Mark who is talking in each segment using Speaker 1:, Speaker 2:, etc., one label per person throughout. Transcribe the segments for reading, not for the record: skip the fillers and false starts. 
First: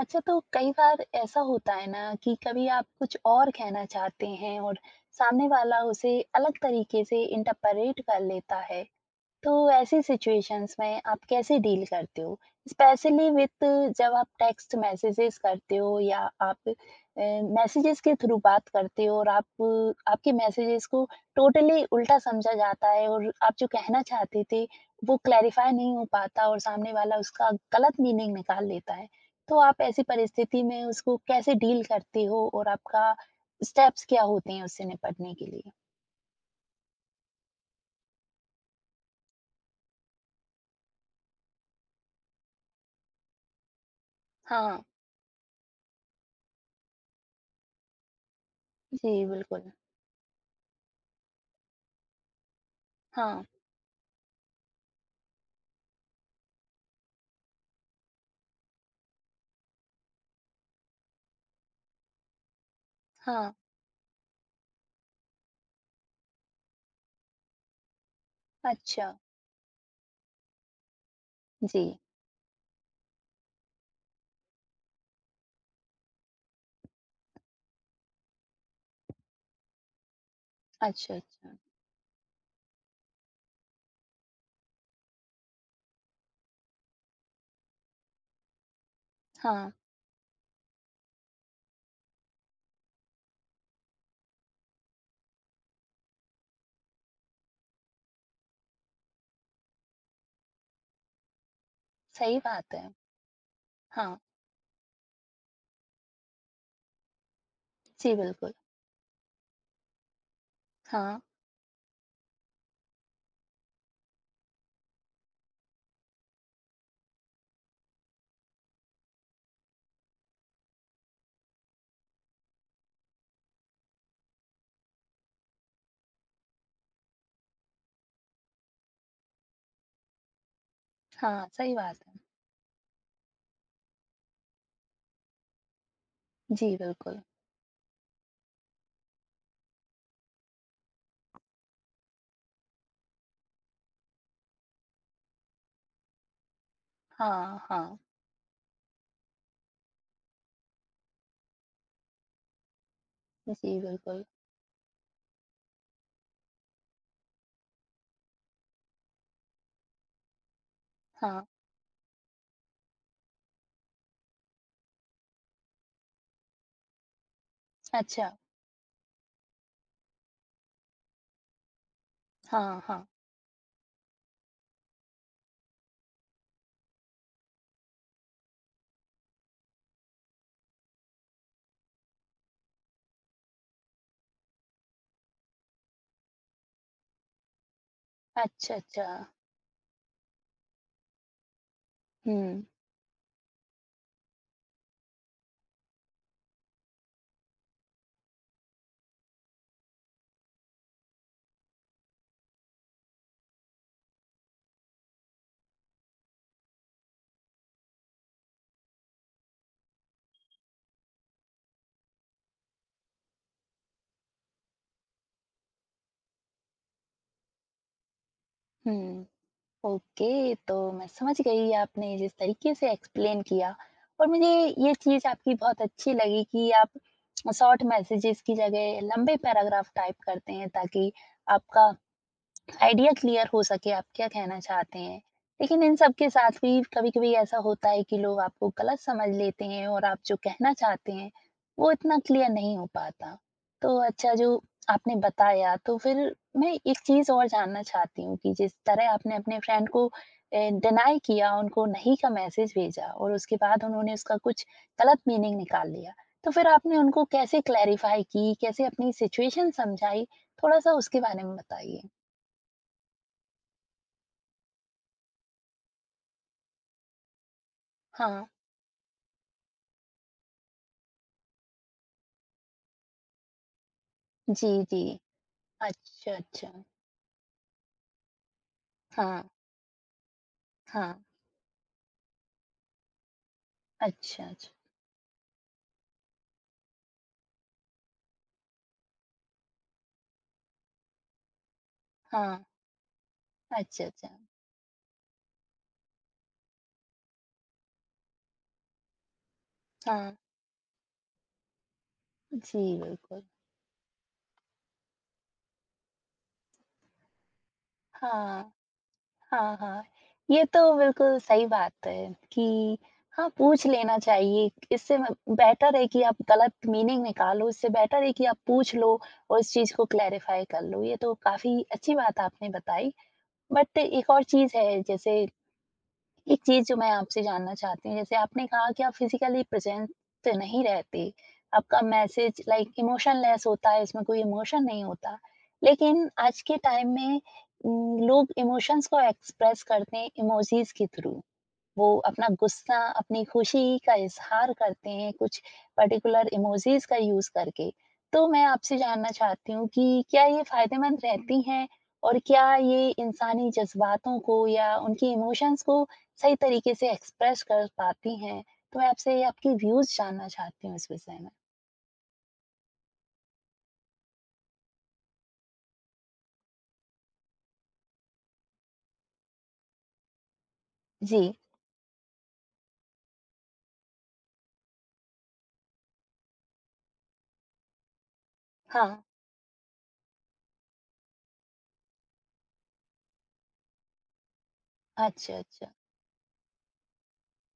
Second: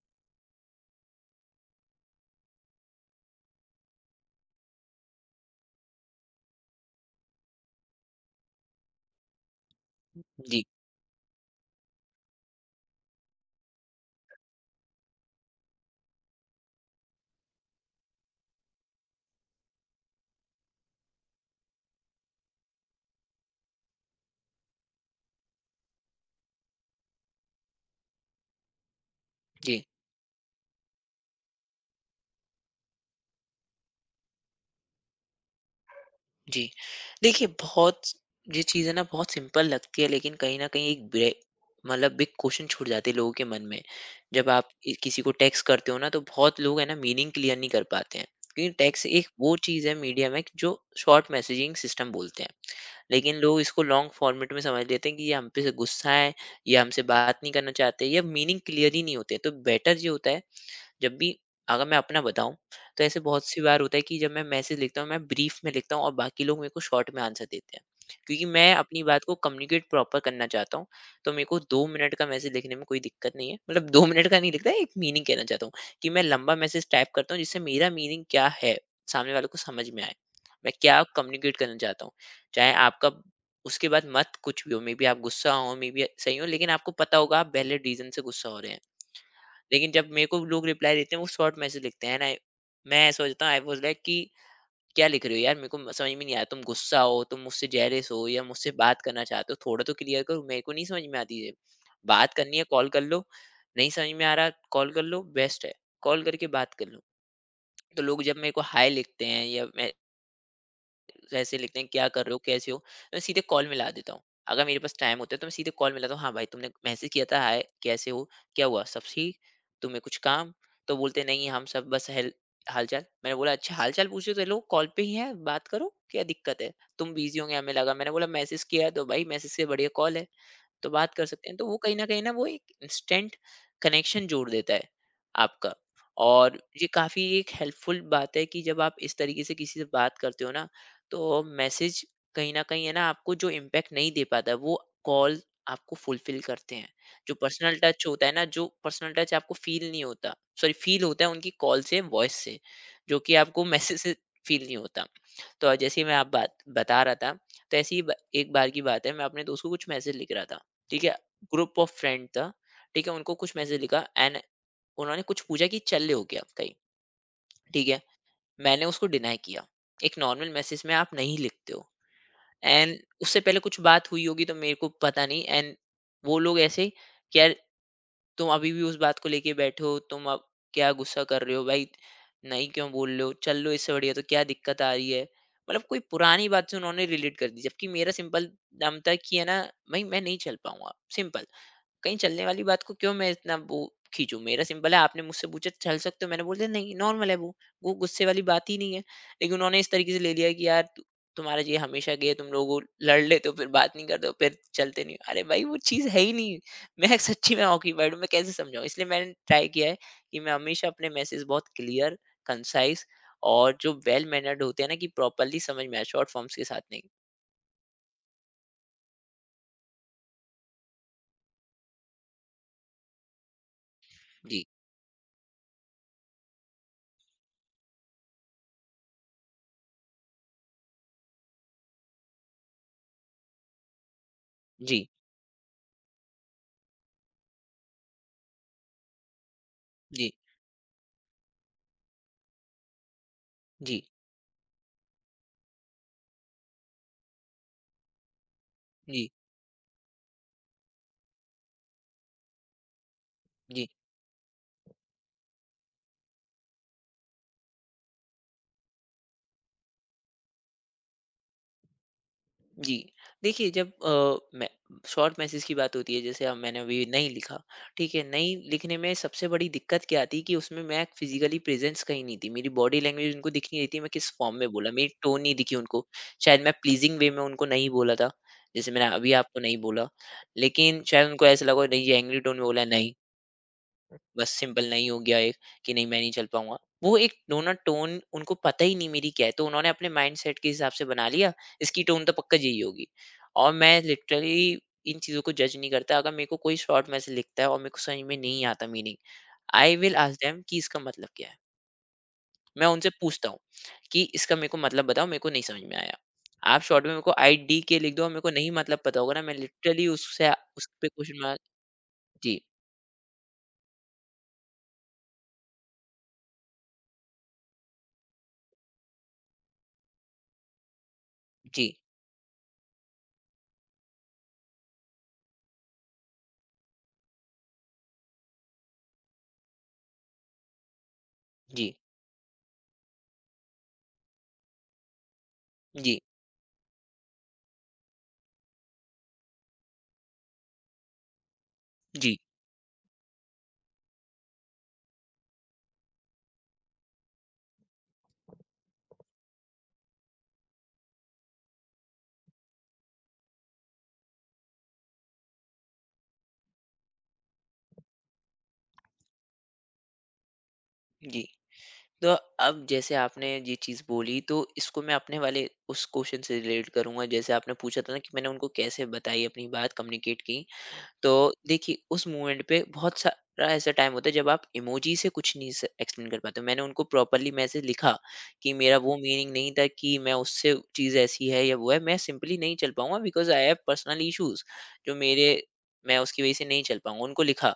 Speaker 1: अच्छा तो कई बार ऐसा होता है ना कि कभी आप कुछ और कहना चाहते हैं और सामने वाला उसे अलग तरीके से इंटरप्रेट कर लेता है तो ऐसी
Speaker 2: जी,
Speaker 1: सिचुएशंस में आप कैसे डील करते हो? स्पेशली विथ जब आप टेक्स्ट मैसेजेस करते हो या आप मैसेजेस के थ्रू बात करते हो और आप आपके मैसेजेस को टोटली उल्टा समझा जाता है और आप जो कहना चाहते थे वो क्लैरिफाई नहीं हो पाता और सामने वाला उसका गलत मीनिंग निकाल लेता है। तो आप
Speaker 2: जी,
Speaker 1: ऐसी परिस्थिति में उसको कैसे डील करते हो और आपका स्टेप्स क्या होते हैं उससे निपटने के लिए?
Speaker 2: जी। देखिए बहुत ये चीज़ है ना, बहुत सिंपल लगती है लेकिन कहीं न कहीं एक ब्रे मतलब बिग क्वेश्चन छूट जाते हैं लोगों के मन में। जब आप
Speaker 1: हाँ,
Speaker 2: ए किसी को टेक्स्ट करते हो ना तो बहुत लोग है ना मीनिंग क्लियर नहीं कर पाते हैं। क्योंकि टेक्स्ट
Speaker 1: जी
Speaker 2: एक वो
Speaker 1: बिल्कुल।
Speaker 2: चीज़ है मीडिया में जो शॉर्ट मैसेजिंग सिस्टम बोलते हैं। लेकिन
Speaker 1: हाँ,
Speaker 2: लोग इसको लॉन्ग फॉर्मेट में समझ लेते हैं कि ये हम पे से गुस्सा है, ये हमसे बात नहीं करना चाहते, या मीनिंग क्लियर ही नहीं होते। तो बेटर ये होता है, जब भी, अगर मैं अपना बताऊं तो ऐसे बहुत
Speaker 1: हाँ,
Speaker 2: सी बार होता है कि जब मैं मैसेज लिखता हूँ मैं ब्रीफ में लिखता हूँ और बाकी लोग मेरे को शॉर्ट में आंसर देते हैं क्योंकि मैं अपनी
Speaker 1: अच्छा।
Speaker 2: बात को कम्युनिकेट प्रॉपर करना चाहता हूँ। तो मेरे को दो
Speaker 1: जी,
Speaker 2: मिनट का मैसेज लिखने में कोई दिक्कत नहीं है, मतलब 2 मिनट का नहीं लिखता, एक मीनिंग कहना चाहता हूँ कि मैं लंबा मैसेज टाइप करता हूँ जिससे मेरा मीनिंग क्या है सामने वाले को समझ में आए, मैं क्या
Speaker 1: अच्छा,
Speaker 2: कम्युनिकेट
Speaker 1: अच्छा।
Speaker 2: करना चाहता हूँ। चाहे आपका उसके बाद मत कुछ भी हो, मे बी आप गुस्सा हो, मे बी सही हो, लेकिन आपको पता होगा आप पहले रीजन से गुस्सा हो रहे हैं।
Speaker 1: हाँ,
Speaker 2: लेकिन जब मेरे को लोग रिप्लाई देते हैं वो शॉर्ट मैसेज लिखते हैं एंड आई, मैं सोचता हूँ आई वाज लाइक कि क्या लिख रहे हो यार, मेरे को समझ में नहीं आया, तुम गुस्सा हो, तुम मुझसे जेलस हो, या मुझसे बात करना चाहते हो, थोड़ा तो क्लियर करो, मेरे को नहीं समझ में आती। ये बात
Speaker 1: सही
Speaker 2: करनी है
Speaker 1: बात है।
Speaker 2: कॉल कर लो, नहीं समझ
Speaker 1: हाँ,
Speaker 2: में आ रहा कॉल कर लो, बेस्ट है कॉल करके बात कर लो। तो
Speaker 1: जी
Speaker 2: लोग जब मेरे
Speaker 1: बिल्कुल।
Speaker 2: को हाय लिखते हैं या
Speaker 1: हाँ,
Speaker 2: ऐसे लिखते हैं क्या कर रहे हो कैसे हो, तो मैं सीधे कॉल मिला देता हूँ। अगर मेरे पास टाइम होता है तो मैं सीधे कॉल मिलाता हूँ, हाँ भाई तुमने मैसेज किया था, हाय कैसे हो, क्या हुआ, सब ठीक, तुम्हें कुछ काम, तो बोलते नहीं, हम सब बस हेल हालचाल, मैंने बोला अच्छा हालचाल पूछ रहे हो तो लोग कॉल पे ही है बात करो क्या दिक्कत है, तुम बिजी होंगे हमें लगा, मैंने बोला मैसेज किया है तो भाई मैसेज से बढ़िया कॉल है तो बात कर
Speaker 1: हाँ,
Speaker 2: सकते हैं। तो
Speaker 1: सही
Speaker 2: वो कहीं
Speaker 1: बात
Speaker 2: न
Speaker 1: है।
Speaker 2: कहीं ना वो एक इंस्टेंट कनेक्शन जोड़ देता है आपका। और
Speaker 1: जी
Speaker 2: ये
Speaker 1: बिल्कुल।
Speaker 2: काफ़ी एक हेल्पफुल बात है कि जब आप इस तरीके से किसी से बात करते हो ना, तो मैसेज कहीं न कहीं है ना आपको जो इम्पैक्ट नहीं दे पाता है, वो कॉल आपको फुलफ़िल करते हैं। जो
Speaker 1: हाँ,
Speaker 2: पर्सनल
Speaker 1: हाँ,
Speaker 2: टच होता है ना, जो पर्सनल टच आपको फ़ील नहीं होता, सॉरी फ़ील होता है उनकी कॉल से, वॉइस से, जो कि आपको
Speaker 1: जी
Speaker 2: मैसेज से
Speaker 1: बिल्कुल।
Speaker 2: फ़ील नहीं होता। तो जैसे ही मैं आप बात बता रहा था, तो ऐसी ही ब एक बार की बात है, मैं अपने दोस्त को कुछ मैसेज लिख रहा था। ठीक है,
Speaker 1: हाँ,
Speaker 2: ग्रुप ऑफ फ्रेंड था, ठीक है उनको कुछ मैसेज लिखा एंड उन्होंने कुछ पूछा कि चल ले हो गया कहीं, ठीक है,
Speaker 1: अच्छा,
Speaker 2: मैंने उसको डिनाई किया, एक नॉर्मल मैसेज में आप नहीं लिखते हो,
Speaker 1: हाँ,
Speaker 2: एंड
Speaker 1: हाँ,
Speaker 2: उससे पहले कुछ बात हुई होगी तो मेरे को पता नहीं, एंड वो लोग ऐसे कि यार तुम अभी भी उस बात को लेके बैठे हो, तुम अब क्या गुस्सा कर रहे हो भाई, नहीं क्यों बोल रहे हो चल लो इससे बढ़िया, तो क्या दिक्कत आ रही है, मतलब कोई पुरानी बात से उन्होंने रिलेट कर दी, जबकि मेरा सिंपल
Speaker 1: अच्छा,
Speaker 2: दम
Speaker 1: अच्छा।
Speaker 2: था कि है ना भाई मैं नहीं चल पाऊंगा सिंपल, कहीं चलने
Speaker 1: हुँ,
Speaker 2: वाली बात को क्यों मैं इतना वो खींचूं, मेरा सिंपल है आपने मुझसे पूछा चल सकते हो मैंने बोल दिया नहीं, नॉर्मल है वो गुस्से वाली बात ही नहीं है। लेकिन उन्होंने इस तरीके से ले लिया कि यार तुम्हारा ये हमेशा गए, तुम लोग लड़ लेते हो, फिर बात नहीं करते हो, फिर चलते नहीं हो। अरे भाई वो चीज़ है ही नहीं। मैं सच्ची में ऑक्यूपाइड हूँ, मैं कैसे समझाऊँ, इसलिए मैंने ट्राई किया है कि मैं हमेशा अपने मैसेज बहुत क्लियर, कंसाइज और जो वेल मैनर्ड होते हैं ना, कि प्रॉपरली समझ में आए, शॉर्ट फॉर्म्स के साथ नहीं।
Speaker 1: हुँ, ओके, तो मैं समझ गई आपने जिस तरीके से एक्सप्लेन किया और मुझे
Speaker 2: जी।
Speaker 1: ये चीज़ आपकी बहुत अच्छी लगी कि आप शॉर्ट मैसेजेस की जगह लंबे पैराग्राफ टाइप करते हैं ताकि आपका आइडिया क्लियर हो सके आप क्या कहना चाहते
Speaker 2: जी।
Speaker 1: हैं। लेकिन इन सब के साथ भी कभी-कभी ऐसा होता है कि लोग आपको गलत समझ लेते हैं और आप
Speaker 2: जी।
Speaker 1: जो कहना चाहते हैं, वो इतना क्लियर नहीं हो पाता। तो
Speaker 2: जी।
Speaker 1: अच्छा जो आपने बताया तो फिर मैं एक चीज़ और जानना चाहती हूँ कि जिस तरह
Speaker 2: जी।
Speaker 1: आपने अपने फ्रेंड को डिनाई किया, उनको नहीं का मैसेज भेजा और उसके बाद
Speaker 2: जी।
Speaker 1: उन्होंने उसका कुछ गलत मीनिंग निकाल लिया। तो फिर आपने उनको कैसे क्लैरिफ़ाई की, कैसे अपनी सिचुएशन समझाई? थोड़ा-सा उसके बारे में बताइए?
Speaker 2: जी। देखिए, जब मैं, शॉर्ट मैसेज की बात होती है जैसे अब मैंने अभी नहीं लिखा, ठीक है,
Speaker 1: हाँ।
Speaker 2: नहीं लिखने में सबसे बड़ी दिक्कत क्या आती कि उसमें मैं फिजिकली प्रेजेंस कहीं नहीं थी, मेरी बॉडी लैंग्वेज उनको दिख नहीं रही थी, मैं किस फॉर्म में
Speaker 1: जी,
Speaker 2: बोला,
Speaker 1: जी।
Speaker 2: मेरी टोन नहीं दिखी उनको।
Speaker 1: अच्छा,
Speaker 2: शायद मैं
Speaker 1: अच्छा।
Speaker 2: प्लीजिंग वे में उनको नहीं बोला था, जैसे मैंने अभी
Speaker 1: हाँ,
Speaker 2: आपको नहीं बोला, लेकिन
Speaker 1: हाँ।
Speaker 2: शायद उनको ऐसा लगा नहीं, ये एंग्री टोन में बोला है, नहीं,
Speaker 1: अच्छा,
Speaker 2: बस
Speaker 1: अच्छा।
Speaker 2: सिंपल नहीं हो गया एक कि नहीं मैं नहीं चल पाऊंगा, वो एक दोनों टोन उनको पता ही नहीं मेरी क्या है, तो उन्होंने अपने माइंड सेट के हिसाब से बना लिया, इसकी टोन तो पक्का
Speaker 1: हाँ।
Speaker 2: यही होगी। और मैं
Speaker 1: अच्छा, अच्छा।
Speaker 2: लिटरली इन चीज़ों को जज नहीं करता, अगर मेरे को कोई शॉर्ट मैसेज लिखता है और मेरे को समझ में नहीं आता मीनिंग, आई विल
Speaker 1: हाँ।
Speaker 2: आस्क देम कि इसका मतलब क्या है,
Speaker 1: जी,
Speaker 2: मैं उनसे
Speaker 1: बिल्कुल।
Speaker 2: पूछता हूँ कि इसका मेरे को मतलब बताओ, मेरे को नहीं समझ में आया, आप शॉर्ट में मेरे को आई डी के लिख दो और मेरे को नहीं
Speaker 1: हाँ,
Speaker 2: मतलब पता होगा ना, मैं
Speaker 1: हाँ, हाँ।
Speaker 2: लिटरली उससे
Speaker 1: ये
Speaker 2: उस
Speaker 1: तो
Speaker 2: पे
Speaker 1: बिल्कुल
Speaker 2: क्वेश्चन मार्क।
Speaker 1: सही बात है
Speaker 2: जी।
Speaker 1: कि हाँ, पूछ लेना चाहिए। इससे म बेटर है कि आप गलत मीनिंग निकालो, इससे बेटर है कि आप पूछ लो और इस चीज़ को क्लैरिफ़ाई कर लो। ये तो काफ़ी
Speaker 2: जी।
Speaker 1: अच्छी बात आपने बताई। बट एक और चीज़ है जैसे एक चीज़ जो मैं आपसे जानना चाहती हूँ, जैसे आपने कहा कि आप फिज़िकली प्रेज़ेंट नहीं रहते,
Speaker 2: जी।
Speaker 1: आपका मैसेज लाइक इमोशनलेस होता है, इसमें कोई इमोशन नहीं होता।
Speaker 2: जी।
Speaker 1: लेकिन आज के टाइम में लोग इमोशंस को एक्सप्रेस करते हैं इमोजीज़ के थ्रू। वो
Speaker 2: जी।
Speaker 1: अपना गुस्सा, अपनी खुशी का इज़हार करते हैं कुछ पर्टिकुलर इमोजीज़ का यूज़ करके। तो मैं आपसे जानना चाहती हूँ कि क्या ये फ़ायदेमंद रहती हैं? और क्या ये इंसानी जज़्बातों को या उनकी इमोशंस को सही तरीके से एक्सप्रेस कर पाती हैं? तो मैं आपसे आपके व्यूज़ जानना चाहती हूँ इस विषय
Speaker 2: जी।
Speaker 1: में।
Speaker 2: तो अब जैसे आपने ये चीज़ बोली, तो इसको मैं अपने वाले उस क्वेश्चन से रिलेट करूंगा, जैसे आपने पूछा था ना कि मैंने उनको कैसे बताई, अपनी बात कम्युनिकेट की। तो
Speaker 1: जी,
Speaker 2: देखिए उस मोमेंट पे बहुत सारा ऐसा टाइम होता है जब आप इमोजी से कुछ नहीं एक्सप्लेन कर पाते हो। मैंने उनको प्रॉपरली मैसेज लिखा कि मेरा
Speaker 1: हाँ।
Speaker 2: वो मीनिंग नहीं था कि मैं उससे चीज़ ऐसी है या वो है, मैं सिंपली नहीं चल पाऊंगा because I have personal issues जो मेरे,
Speaker 1: अच्छा, अच्छा।
Speaker 2: मैं उसकी वजह से नहीं चल पाऊंगा, उनको लिखा,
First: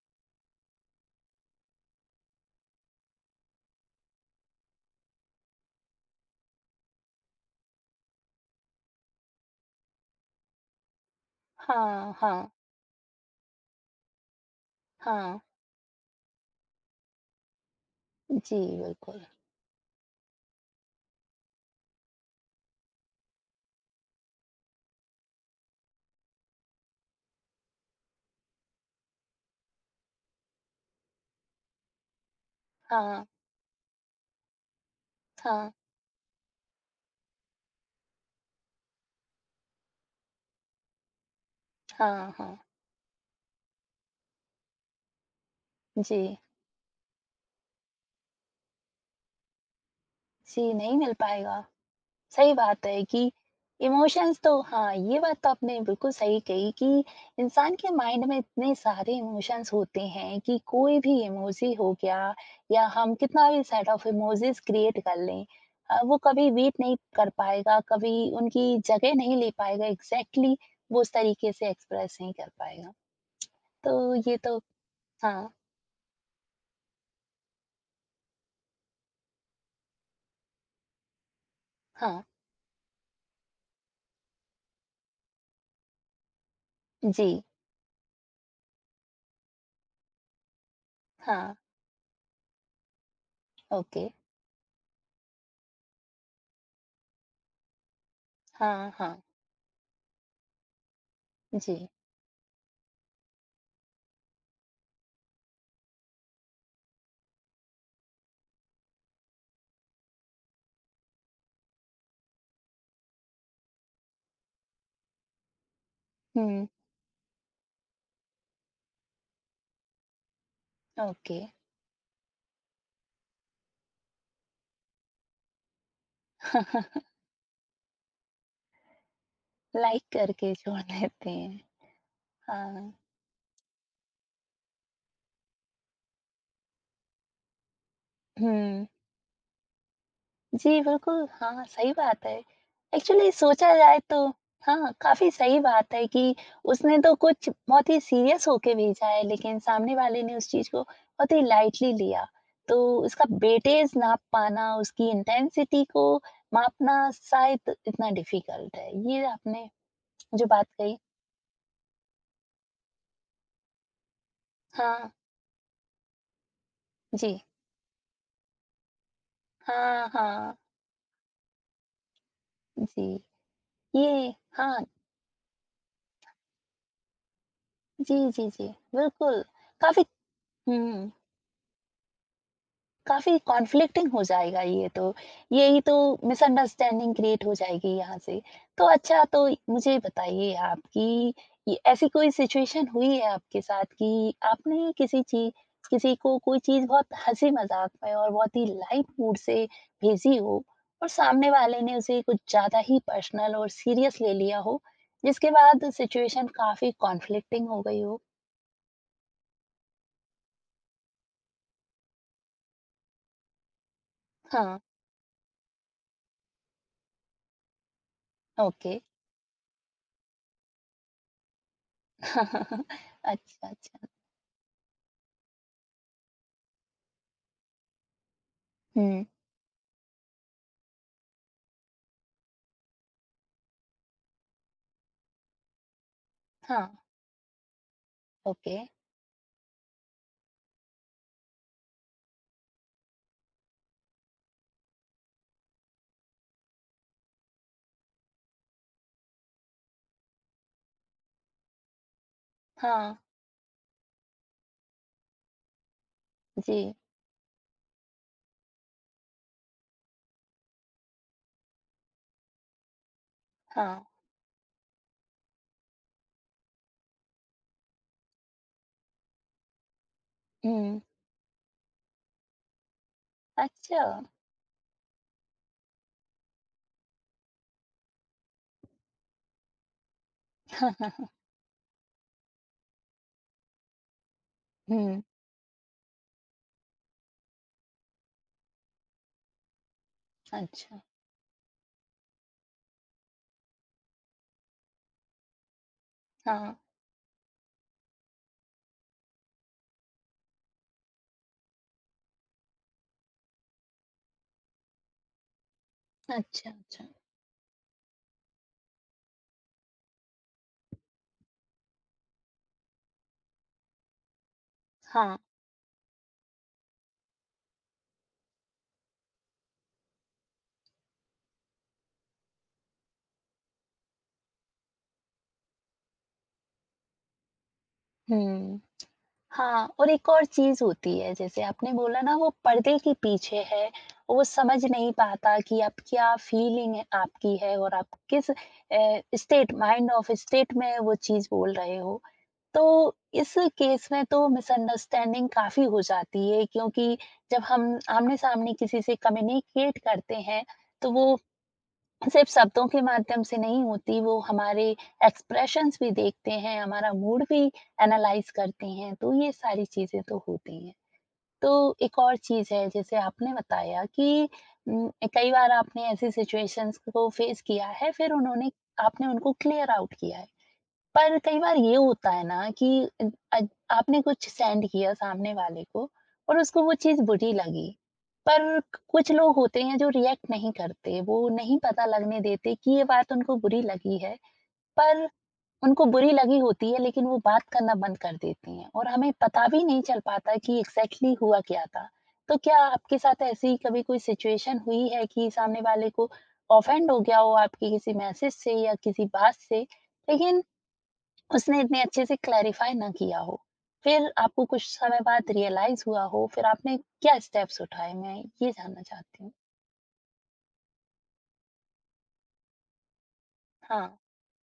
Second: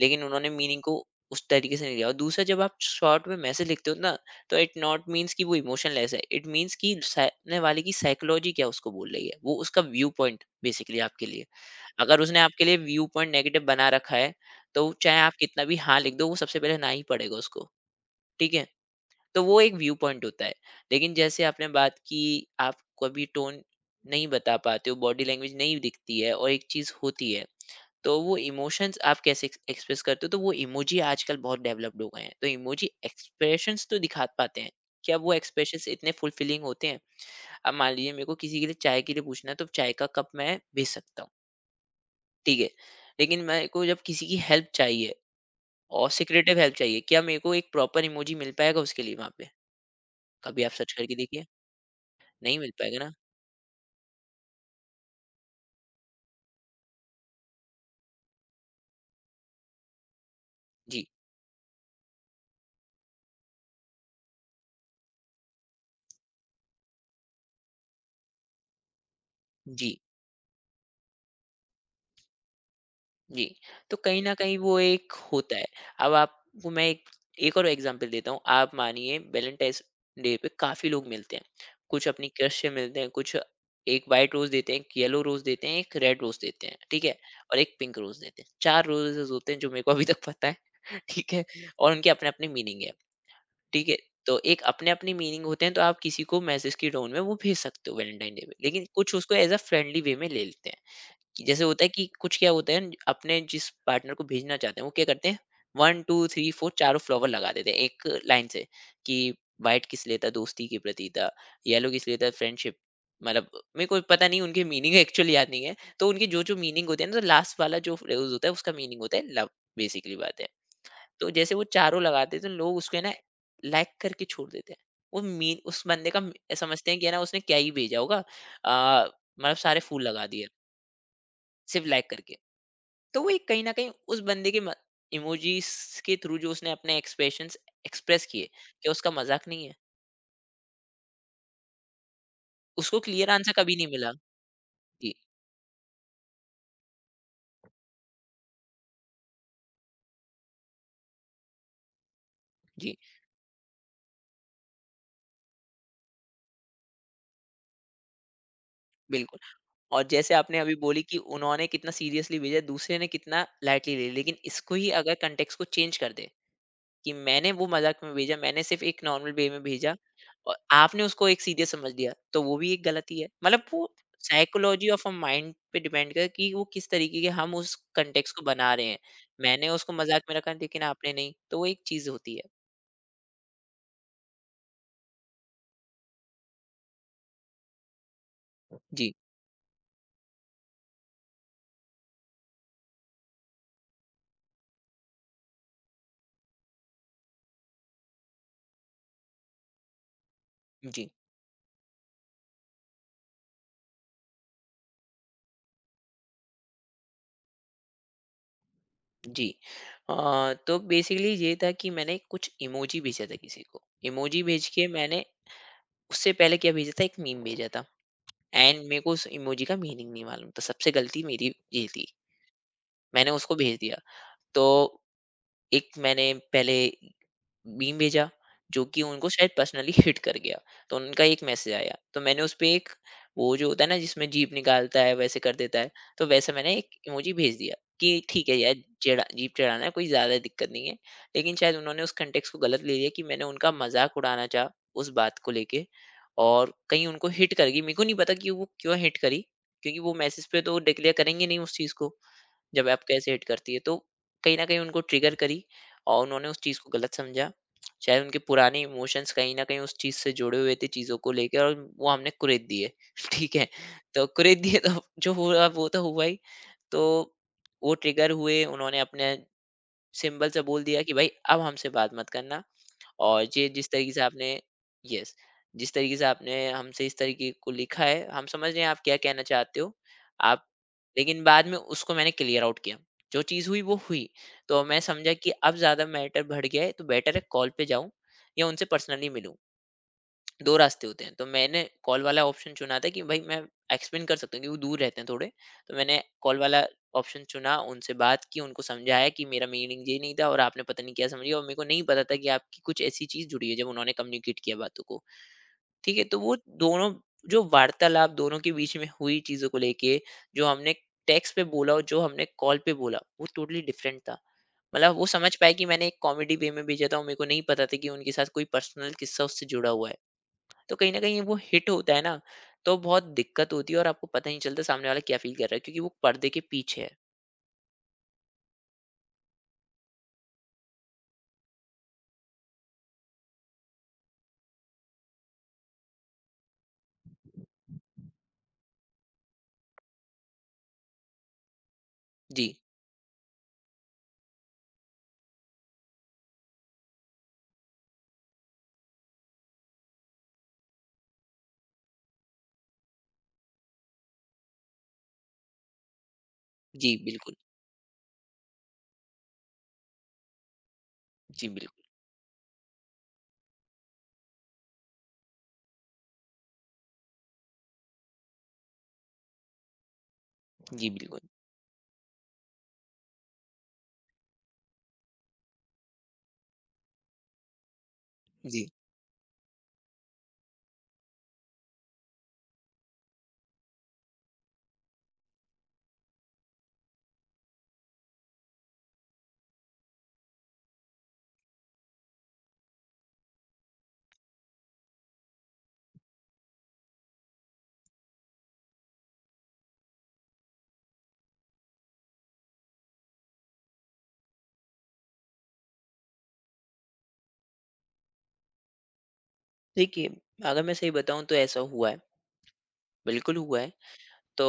Speaker 2: लेकिन उन्होंने मीनिंग को उस तरीके से नहीं लिया। और दूसरा जब आप शॉर्ट में मैसेज लिखते हो ना, तो इट नॉट मीन्स कि वो इमोशनलेस है, इट मीन्स कि सामने वाले की साइकोलॉजी क्या उसको बोल रही है, वो उसका व्यू पॉइंट बेसिकली आपके लिए,
Speaker 1: हाँ,
Speaker 2: अगर उसने
Speaker 1: हाँ,
Speaker 2: आपके लिए व्यू पॉइंट नेगेटिव बना रखा है, तो चाहे आप
Speaker 1: हाँ।
Speaker 2: कितना भी हाँ लिख दो, वो सबसे पहले ना ही पढ़ेगा उसको, ठीक
Speaker 1: जी,
Speaker 2: है?
Speaker 1: बिल्कुल।
Speaker 2: तो वो एक व्यू पॉइंट होता है। लेकिन जैसे आपने बात की, आप कभी टोन नहीं बता पाते हो, बॉडी लैंग्वेज नहीं दिखती है और एक चीज़ होती है, तो वो इमोशंस आप कैसे एक्सप्रेस करते हो? तो वो इमोजी आजकल बहुत डेवलप्ड हो गए हैं, तो इमोजी
Speaker 1: हाँ,
Speaker 2: एक्सप्रेशंस तो दिखा पाते हैं। क्या वो
Speaker 1: हाँ,
Speaker 2: एक्सप्रेशंस इतने फुलफिलिंग होते हैं? अब मान लीजिए मेरे को किसी के लिए चाय के लिए पूछना है, तो चाय का कप मैं भेज सकता हूँ,
Speaker 1: हाँ, हाँ।
Speaker 2: ठीक है। लेकिन मेरे को जब किसी की हेल्प चाहिए और
Speaker 1: जी,
Speaker 2: सिक्रेटिव हेल्प चाहिए, क्या मेरे को एक प्रॉपर इमोजी मिल पाएगा उसके लिए वहाँ पे? कभी आप
Speaker 1: जी,
Speaker 2: सर्च
Speaker 1: नहीं मिल
Speaker 2: करके देखिए,
Speaker 1: पाएगा। सही
Speaker 2: नहीं मिल
Speaker 1: बात है
Speaker 2: पाएगा ना।
Speaker 1: कि इमोशंस तो हाँ, ये बात तो आपने बिल्कुल सही कही कि इंसान के माइंड में इतने सारे इमोशंस होते हैं कि कोई
Speaker 2: जी।
Speaker 1: भी इमोजी हो गया या हम कितना भी सेट ऑफ इमोजीज क्रिएट कर लें वो कभी वेट नहीं कर पाएगा, कभी उनकी जगह नहीं ले पाएगा
Speaker 2: जी।
Speaker 1: एग्जैक्टली exactly वो उस तरीके से एक्सप्रेस नहीं कर पाएगा।
Speaker 2: जी। तो
Speaker 1: तो
Speaker 2: कहीं ना
Speaker 1: ये
Speaker 2: कहीं
Speaker 1: तो
Speaker 2: वो एक
Speaker 1: हाँ,
Speaker 2: होता है, अब आपको मैं एक एक और एग्जांपल देता हूँ। आप मानिए वैलेंटाइंस डे पे काफी लोग मिलते हैं, कुछ
Speaker 1: हाँ,
Speaker 2: अपनी क्रश से मिलते हैं, कुछ एक वाइट रोज देते हैं, एक येलो रोज देते हैं, एक रेड रोज देते हैं, ठीक है,
Speaker 1: जी,
Speaker 2: और एक पिंक रोज देते हैं, चार रोजेस होते हैं जो मेरे को अभी तक पता है। ठीक है,
Speaker 1: हाँ,
Speaker 2: और उनके अपने अपने मीनिंग है, ठीक है,
Speaker 1: ओके,
Speaker 2: तो एक अपने अपने मीनिंग होते हैं, तो आप किसी को मैसेज की टोन में वो भेज सकते हो वैलेंटाइन डे पे, लेकिन
Speaker 1: हाँ,
Speaker 2: कुछ
Speaker 1: हाँ,
Speaker 2: उसको एज अ फ्रेंडली वे में ले लेते हैं, कि जैसे
Speaker 1: जी,
Speaker 2: होता है कि कुछ क्या होता है न, अपने जिस पार्टनर को भेजना चाहते हैं वो क्या करते हैं, वन टू थ्री फोर चारों फ्लावर लगा देते हैं एक लाइन से, कि वाइट किस लिए था, दोस्ती के प्रति था, येलो किस लिए था फ्रेंडशिप, मतलब मेरे को पता नहीं उनकी मीनिंग एक्चुअली याद नहीं है, तो उनकी जो जो
Speaker 1: हुँ,
Speaker 2: मीनिंग होती है ना, तो लास्ट वाला जो फ्रेज होता है उसका मीनिंग होता है लव, बेसिकली बात है। तो
Speaker 1: ओके।
Speaker 2: जैसे वो चारों लगाते हैं तो लोग उसको है ना लाइक करके छोड़ देते हैं। वो मीन उस बंदे का म समझते हैं कि है ना उसने क्या ही भेजा होगा, अ, मतलब सारे फूल
Speaker 1: लाइक
Speaker 2: लगा दिए,
Speaker 1: करके छोड़ देते हैं।
Speaker 2: सिर्फ लाइक करके।
Speaker 1: हाँ,
Speaker 2: तो वो एक कहीं न कहीं उस बंदे के म इमोजीज़ के थ्रू जो उसने अपने एक्सप्रेशंस एक्सप्रेस किए,
Speaker 1: हुँ।
Speaker 2: क्या उसका मज़ाक नहीं है?
Speaker 1: जी, बिल्कुल, हाँ, सही बात है।
Speaker 2: उसको क्लियर
Speaker 1: एक्चुअली
Speaker 2: आंसर
Speaker 1: सोचा
Speaker 2: कभी नहीं
Speaker 1: जाए
Speaker 2: मिला।
Speaker 1: तो हाँ,
Speaker 2: जी,
Speaker 1: काफ़ी सही बात है कि उसने तो कुछ बहुत ही सीरियस होके भेजा है, लेकिन सामने वाले ने उस चीज़ को बहुत ही लाइटली लिया। तो
Speaker 2: जी,
Speaker 1: उसका वेटेज नाप पाना, उसकी इंटेंसिटी को मापना शायद इतना डिफ़िकल्ट है। ये
Speaker 2: बिल्कुल।
Speaker 1: आपने
Speaker 2: और जैसे
Speaker 1: जो
Speaker 2: आपने
Speaker 1: बात
Speaker 2: अभी
Speaker 1: कही
Speaker 2: बोली कि उन्होंने कितना सीरियसली भेजा, दूसरे ने कितना लाइटली ले लिया, लेकिन इसको ही
Speaker 1: हाँ,
Speaker 2: अगर कॉन्टेक्स्ट को चेंज कर दें, कि
Speaker 1: जी।
Speaker 2: मैंने वो मज़ाक में भेजा, मैंने सिर्फ़ एक नॉर्मल वे में भेजा
Speaker 1: हाँ,
Speaker 2: और
Speaker 1: हाँ।
Speaker 2: आपने उसको एक सीरियस समझ लिया, तो वो भी एक
Speaker 1: जी,
Speaker 2: गलती है। मतलब वो
Speaker 1: ये हाँ,
Speaker 2: साइकोलॉजी ऑफ अ माइंड पे डिपेंड करे कि वो किस तरीके के हम उस
Speaker 1: जी,
Speaker 2: कॉन्टेक्स्ट को
Speaker 1: जी, जी,
Speaker 2: बना रहे हैं।
Speaker 1: बिल्कुल।
Speaker 2: मैंने उसको
Speaker 1: काफ़ी
Speaker 2: मज़ाक में रखा लेकिन
Speaker 1: हुँ,
Speaker 2: आपने नहीं, तो वो एक चीज़ होती है।
Speaker 1: काफ़ी कॉन्फ्लिक्टिंग हो जाएगा ये तो। यही तो मिसअंडरस्टैंडिंग क्रिएट हो जाएगी यहाँ से। तो
Speaker 2: जी,
Speaker 1: अच्छा तो मुझे बताइए आप कि ये ऐसी कोई सिचुएशन हुई है आपके साथ कि आपने किसी चीज़ किसी को कोई चीज़ बहुत हँसी-मज़ाक में और बहुत ही लाइट मूड से भेजी हो
Speaker 2: जी,
Speaker 1: और सामने वाले ने उसे कुछ ज़्यादा ही पर्सनल और सीरियस ले लिया हो, जिसके बाद सिचुएशन काफ़ी कॉन्फ्लिक्टिंग हो गई हो?
Speaker 2: जी। तो बेसिकली ये था कि मैंने कुछ इमोजी भेजा था किसी को। इमोजी भेज
Speaker 1: हाँ,
Speaker 2: के मैंने उससे पहले क्या भेजा था, एक मीम भेजा था, एंड
Speaker 1: ओके।
Speaker 2: मेरे को उस इमोजी का मीनिंग नहीं मालूम था। सबसे गलती मेरी ये थी, मैंने उसको
Speaker 1: अच्छा,
Speaker 2: भेज दिया।
Speaker 1: अच्छा।
Speaker 2: तो एक मैंने पहले मीम भेजा जो कि
Speaker 1: हुँ,
Speaker 2: उनको शायद पर्सनली हिट कर गया। तो उनका एक मैसेज आया, तो मैंने उसपे एक वो जो होता है ना जिसमें जीभ निकालता है वैसे कर देता है, तो वैसे मैंने
Speaker 1: हाँ,
Speaker 2: एक इमोजी भेज दिया कि ठीक है यार,
Speaker 1: ओके।
Speaker 2: चिढ़ा, जीभ चिढ़ाना है, कोई ज़्यादा दिक्कत नहीं है। लेकिन शायद उन्होंने उस कॉन्टेक्स्ट को गलत ले लिया कि मैंने उनका मज़ाक उड़ाना चाहा उस बात को लेके, और कहीं उनको हिट कर गई। मेरे को नहीं पता कि वो क्यों हिट करी, क्योंकि वो मैसेज पे तो डिक्लेयर करेंगे नहीं उस चीज़ को। जब आपको
Speaker 1: हाँ,
Speaker 2: ऐसे हिट करती है, तो कहीं न कहीं उनको ट्रिगर करी और उन्होंने उस चीज़ को
Speaker 1: जी,
Speaker 2: गलत समझा। शायद उनके पुराने इमोशंस कहीं न कहीं उस चीज़ से जुड़े हुए थे, चीज़ों को लेके, और वो हमने कुरेद दिए। ठीक है?
Speaker 1: हाँ,
Speaker 2: तो कुरेद दिए तो जो हुआ वो तो हुआ ही। तो वो ट्रिगर हुए, उन्होंने अपने सिंपल सा बोल
Speaker 1: हुँ,
Speaker 2: दिया कि भाई अब हमसे बात मत करना। और ये जिस
Speaker 1: अच्छा।
Speaker 2: तरीके से आपने यस जिस तरीके से आपने हमसे इस तरीके को लिखा है, हम समझ रहे हैं आप क्या कहना चाहते हो। आप लेकिन बाद में उसको मैंने क्लियर आउट किया, जो चीज़ हुई वो हुई। तो मैं
Speaker 1: हुँ,
Speaker 2: समझा कि अब ज़्यादा मैटर बढ़ गया है, तो बेटर है कॉल पे जाऊं या उनसे पर्सनली मिलूं। 2
Speaker 1: अच्छा,
Speaker 2: रास्ते होते हैं, तो मैंने कॉल वाला ऑप्शन चुना था कि भाई मैं एक्सप्लेन कर सकता हूँ, क्योंकि वो दूर रहते हैं थोड़े। तो मैंने कॉल
Speaker 1: हाँ,
Speaker 2: वाला ऑप्शन चुना, उनसे बात की, उनको समझाया कि मेरा मीनिंग ये नहीं था और आपने पता नहीं क्या समझी, और मेरे को नहीं पता था कि आपकी कुछ ऐसी चीज़ जुड़ी है, जब उन्होंने कम्युनिकेट किया बातों को। ठीक है, तो वो
Speaker 1: अच्छा, अच्छा,
Speaker 2: दोनों जो वार्तालाप दोनों के बीच में हुई चीज़ों को लेके, जो हमने टेक्स्ट पे बोला और जो हमने कॉल पे बोला, वो टोटली डिफरेंट था। मतलब वो
Speaker 1: हाँ,
Speaker 2: समझ पाए कि मैंने एक कॉमेडी वे में भेजा था, और मेरे को नहीं पता था कि उनके साथ कोई पर्सनल किस्सा उससे जुड़ा हुआ है। तो कहीं न कहीं वो हिट होता है ना, तो बहुत दिक्कत होती है, और आपको पता ही नहीं चलता सामने वाला क्या फ़ील कर रहा है, क्योंकि वो पर्दे के पीछे है।
Speaker 1: हुँ, हाँ और एक और चीज़ होती है, जैसे आपने बोला ना वो पर्दे के पीछे है, वो समझ नहीं पाता कि अब क्या फीलिंग आपकी है और आप किस स्टेट माइंड ऑफ स्टेट में वो चीज़ बोल रहे हो।
Speaker 2: जी,
Speaker 1: तो इस केस में तो मिसअंडरस्टैंडिंग काफ़ी हो जाती है क्योंकि जब हम आमने-सामने किसी से कम्युनिकेट करते हैं, तो वो सिर्फ़ शब्दों के माध्यम से नहीं होती, वो हमारे एक्सप्रेशंस भी देखते हैं, हमारा
Speaker 2: जी
Speaker 1: मूड
Speaker 2: बिल्कुल।
Speaker 1: भी एनालाइज़ करते हैं, तो ये सारी चीज़ें तो होती हैं।
Speaker 2: जी
Speaker 1: तो
Speaker 2: बिल्कुल,
Speaker 1: एक और चीज़ है जैसे आपने बताया कि उम, कई बार आपने ऐसी सिचुएशंस को फेस किया है, फिर उन्होंने आपने उनको क्लियर आउट किया है।
Speaker 2: जी
Speaker 1: पर
Speaker 2: बिल्कुल।
Speaker 1: कई बार ये होता है ना कि अ अ, आपने कुछ सेंड किया सामने वाले को और उसको वो चीज़ बुरी लगी। पर
Speaker 2: जी,
Speaker 1: कुछ लोग होते हैं जो रिएक्ट नहीं करते, वो नहीं पता लगने देते कि ये बात उनको बुरी लगी है, पर उनको बुरी लगी होती है लेकिन वो बात करना बंद कर देती हैं और हमें पता भी नहीं चल पाता कि एग्ज़ैक्टली हुआ क्या था। तो क्या आपके साथ ऐसी कभी कोई सिचुएशन हुई है कि सामने वाले को ऑफेंड हो गया हो आपके किसी मैसेज से या किसी बात से, लेकिन उसने इतने अच्छे से क्लैरिफ़ाई ना किया हो। फिर आपको कुछ समय बाद रियलाइज़ हुआ हो, फिर आपने क्या स्टेप्स उठाए? मैं ये जानना चाहती हूँ।
Speaker 2: देखिए, अगर मैं सही बताऊँ तो ऐसा हुआ है, बिल्कुल हुआ है।
Speaker 1: हाँ,
Speaker 2: तो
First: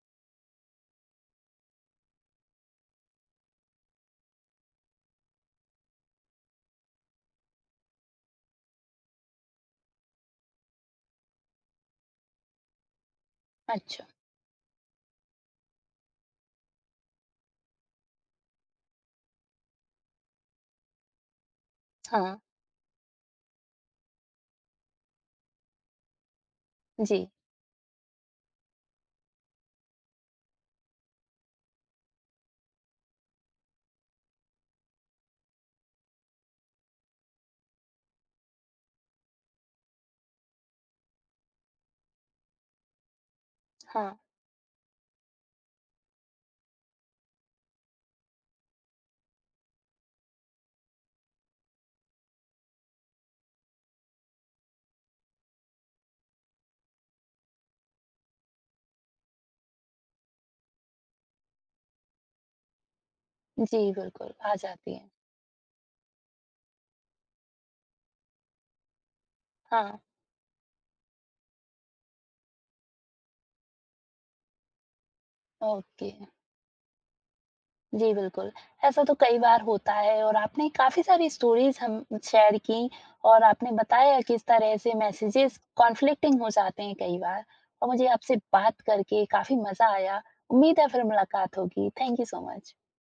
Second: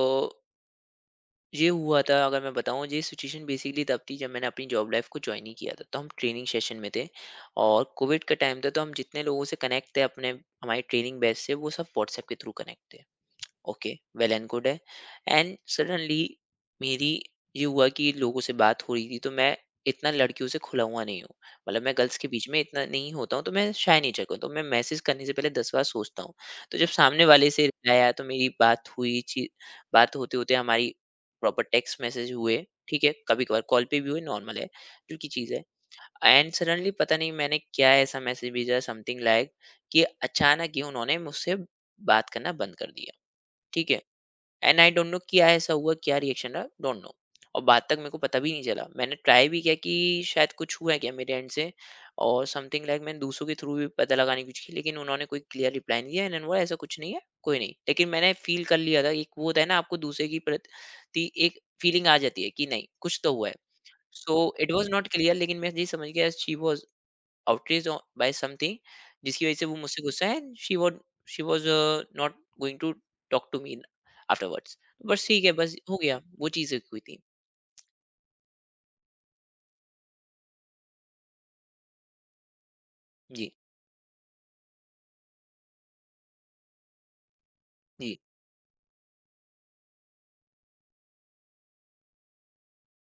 Speaker 2: ये हुआ था, अगर मैं बताऊँ, ये सिचुएशन बेसिकली तब थी जब मैंने अपनी जॉब लाइफ़ को जॉइन ही किया था। तो हम ट्रेनिंग सेशन में थे, और कोविड का टाइम था, तो हम जितने लोगों से कनेक्ट थे, अपने हमारी ट्रेनिंग बैच से, वो सब व्हाट्सएप के थ्रू कनेक्ट थे। ओके,
Speaker 1: अच्छा।
Speaker 2: वेल एंड गुड है, एंड सडनली मेरी ये हुआ कि लोगों से बात हो रही थी। तो मैं इतना लड़कियों से खुला हुआ नहीं हूँ, मतलब मैं गर्ल्स के
Speaker 1: हाँ,
Speaker 2: बीच में इतना नहीं होता हूँ, तो मैं शाय नेचर का हूँ, तो मैं मैसेज करने से पहले दस बार सोचता हूँ। तो जब सामने
Speaker 1: जी।
Speaker 2: वाले से reply आया, तो मेरी बात हुई चीज बात होते होते हमारी प्रॉपर टेक्स्ट मैसेज हुए। ठीक है, कभी कभार कॉल पे भी हुए, नॉर्मल है, जो की चीज़ है। एंड सडनली पता नहीं मैंने क्या ऐसा मैसेज भेजा, समथिंग लाइक, कि अचानक ही उन्होंने मुझसे बात करना बंद कर दिया। ठीक है,
Speaker 1: हाँ,
Speaker 2: एंड आई डोंट नो क्या ऐसा हुआ, क्या रिएक्शन रहा, डोंट नो। और बाद तक मेरे को पता भी नहीं चला। मैंने ट्राई भी किया कि शायद कुछ हुआ है क्या मेरे एंड से, और समथिंग लाइक मैंने दूसरों के थ्रू भी पता लगाने की कोशिश की, लेकिन उन्होंने कोई क्लियर रिप्लाई नहीं दिया। इन्होंने बोला ऐसा कुछ नहीं है, कोई नहीं। लेकिन मैंने फील कर लिया था, एक वो होता है ना, आपको दूसरे की प्रति एक फीलिंग आ जाती है कि नहीं, कुछ तो हुआ है।
Speaker 1: जी, बिल्कुल,
Speaker 2: सो
Speaker 1: आ
Speaker 2: इट वाज़
Speaker 1: जाती
Speaker 2: नॉट
Speaker 1: है।
Speaker 2: क्लियर, लेकिन मैं ये समझ गया, she was outraged by something, जिसकी वजह से वो
Speaker 1: हाँ,
Speaker 2: मुझसे गुस्सा है। She was she was not going to talk to me afterwards. बस, ठीक है, बस हो
Speaker 1: ओके।
Speaker 2: गया, वो चीज़ हुई थी।
Speaker 1: जी, बिल्कुल। ऐसा तो कई बार होता है और आपने काफ़ी सारी स्टोरीज़ हम शेयर की और
Speaker 2: जी,
Speaker 1: आपने बताया किस तरह से मैसेजेज़ कॉन्फ्लिक्टिंग हो जाते हैं कई बार और मुझे
Speaker 2: जी
Speaker 1: आपसे बात करके काफ़ी मज़ा आया। उम्मीद है फिर मुलाकात होगी। Thank you so much.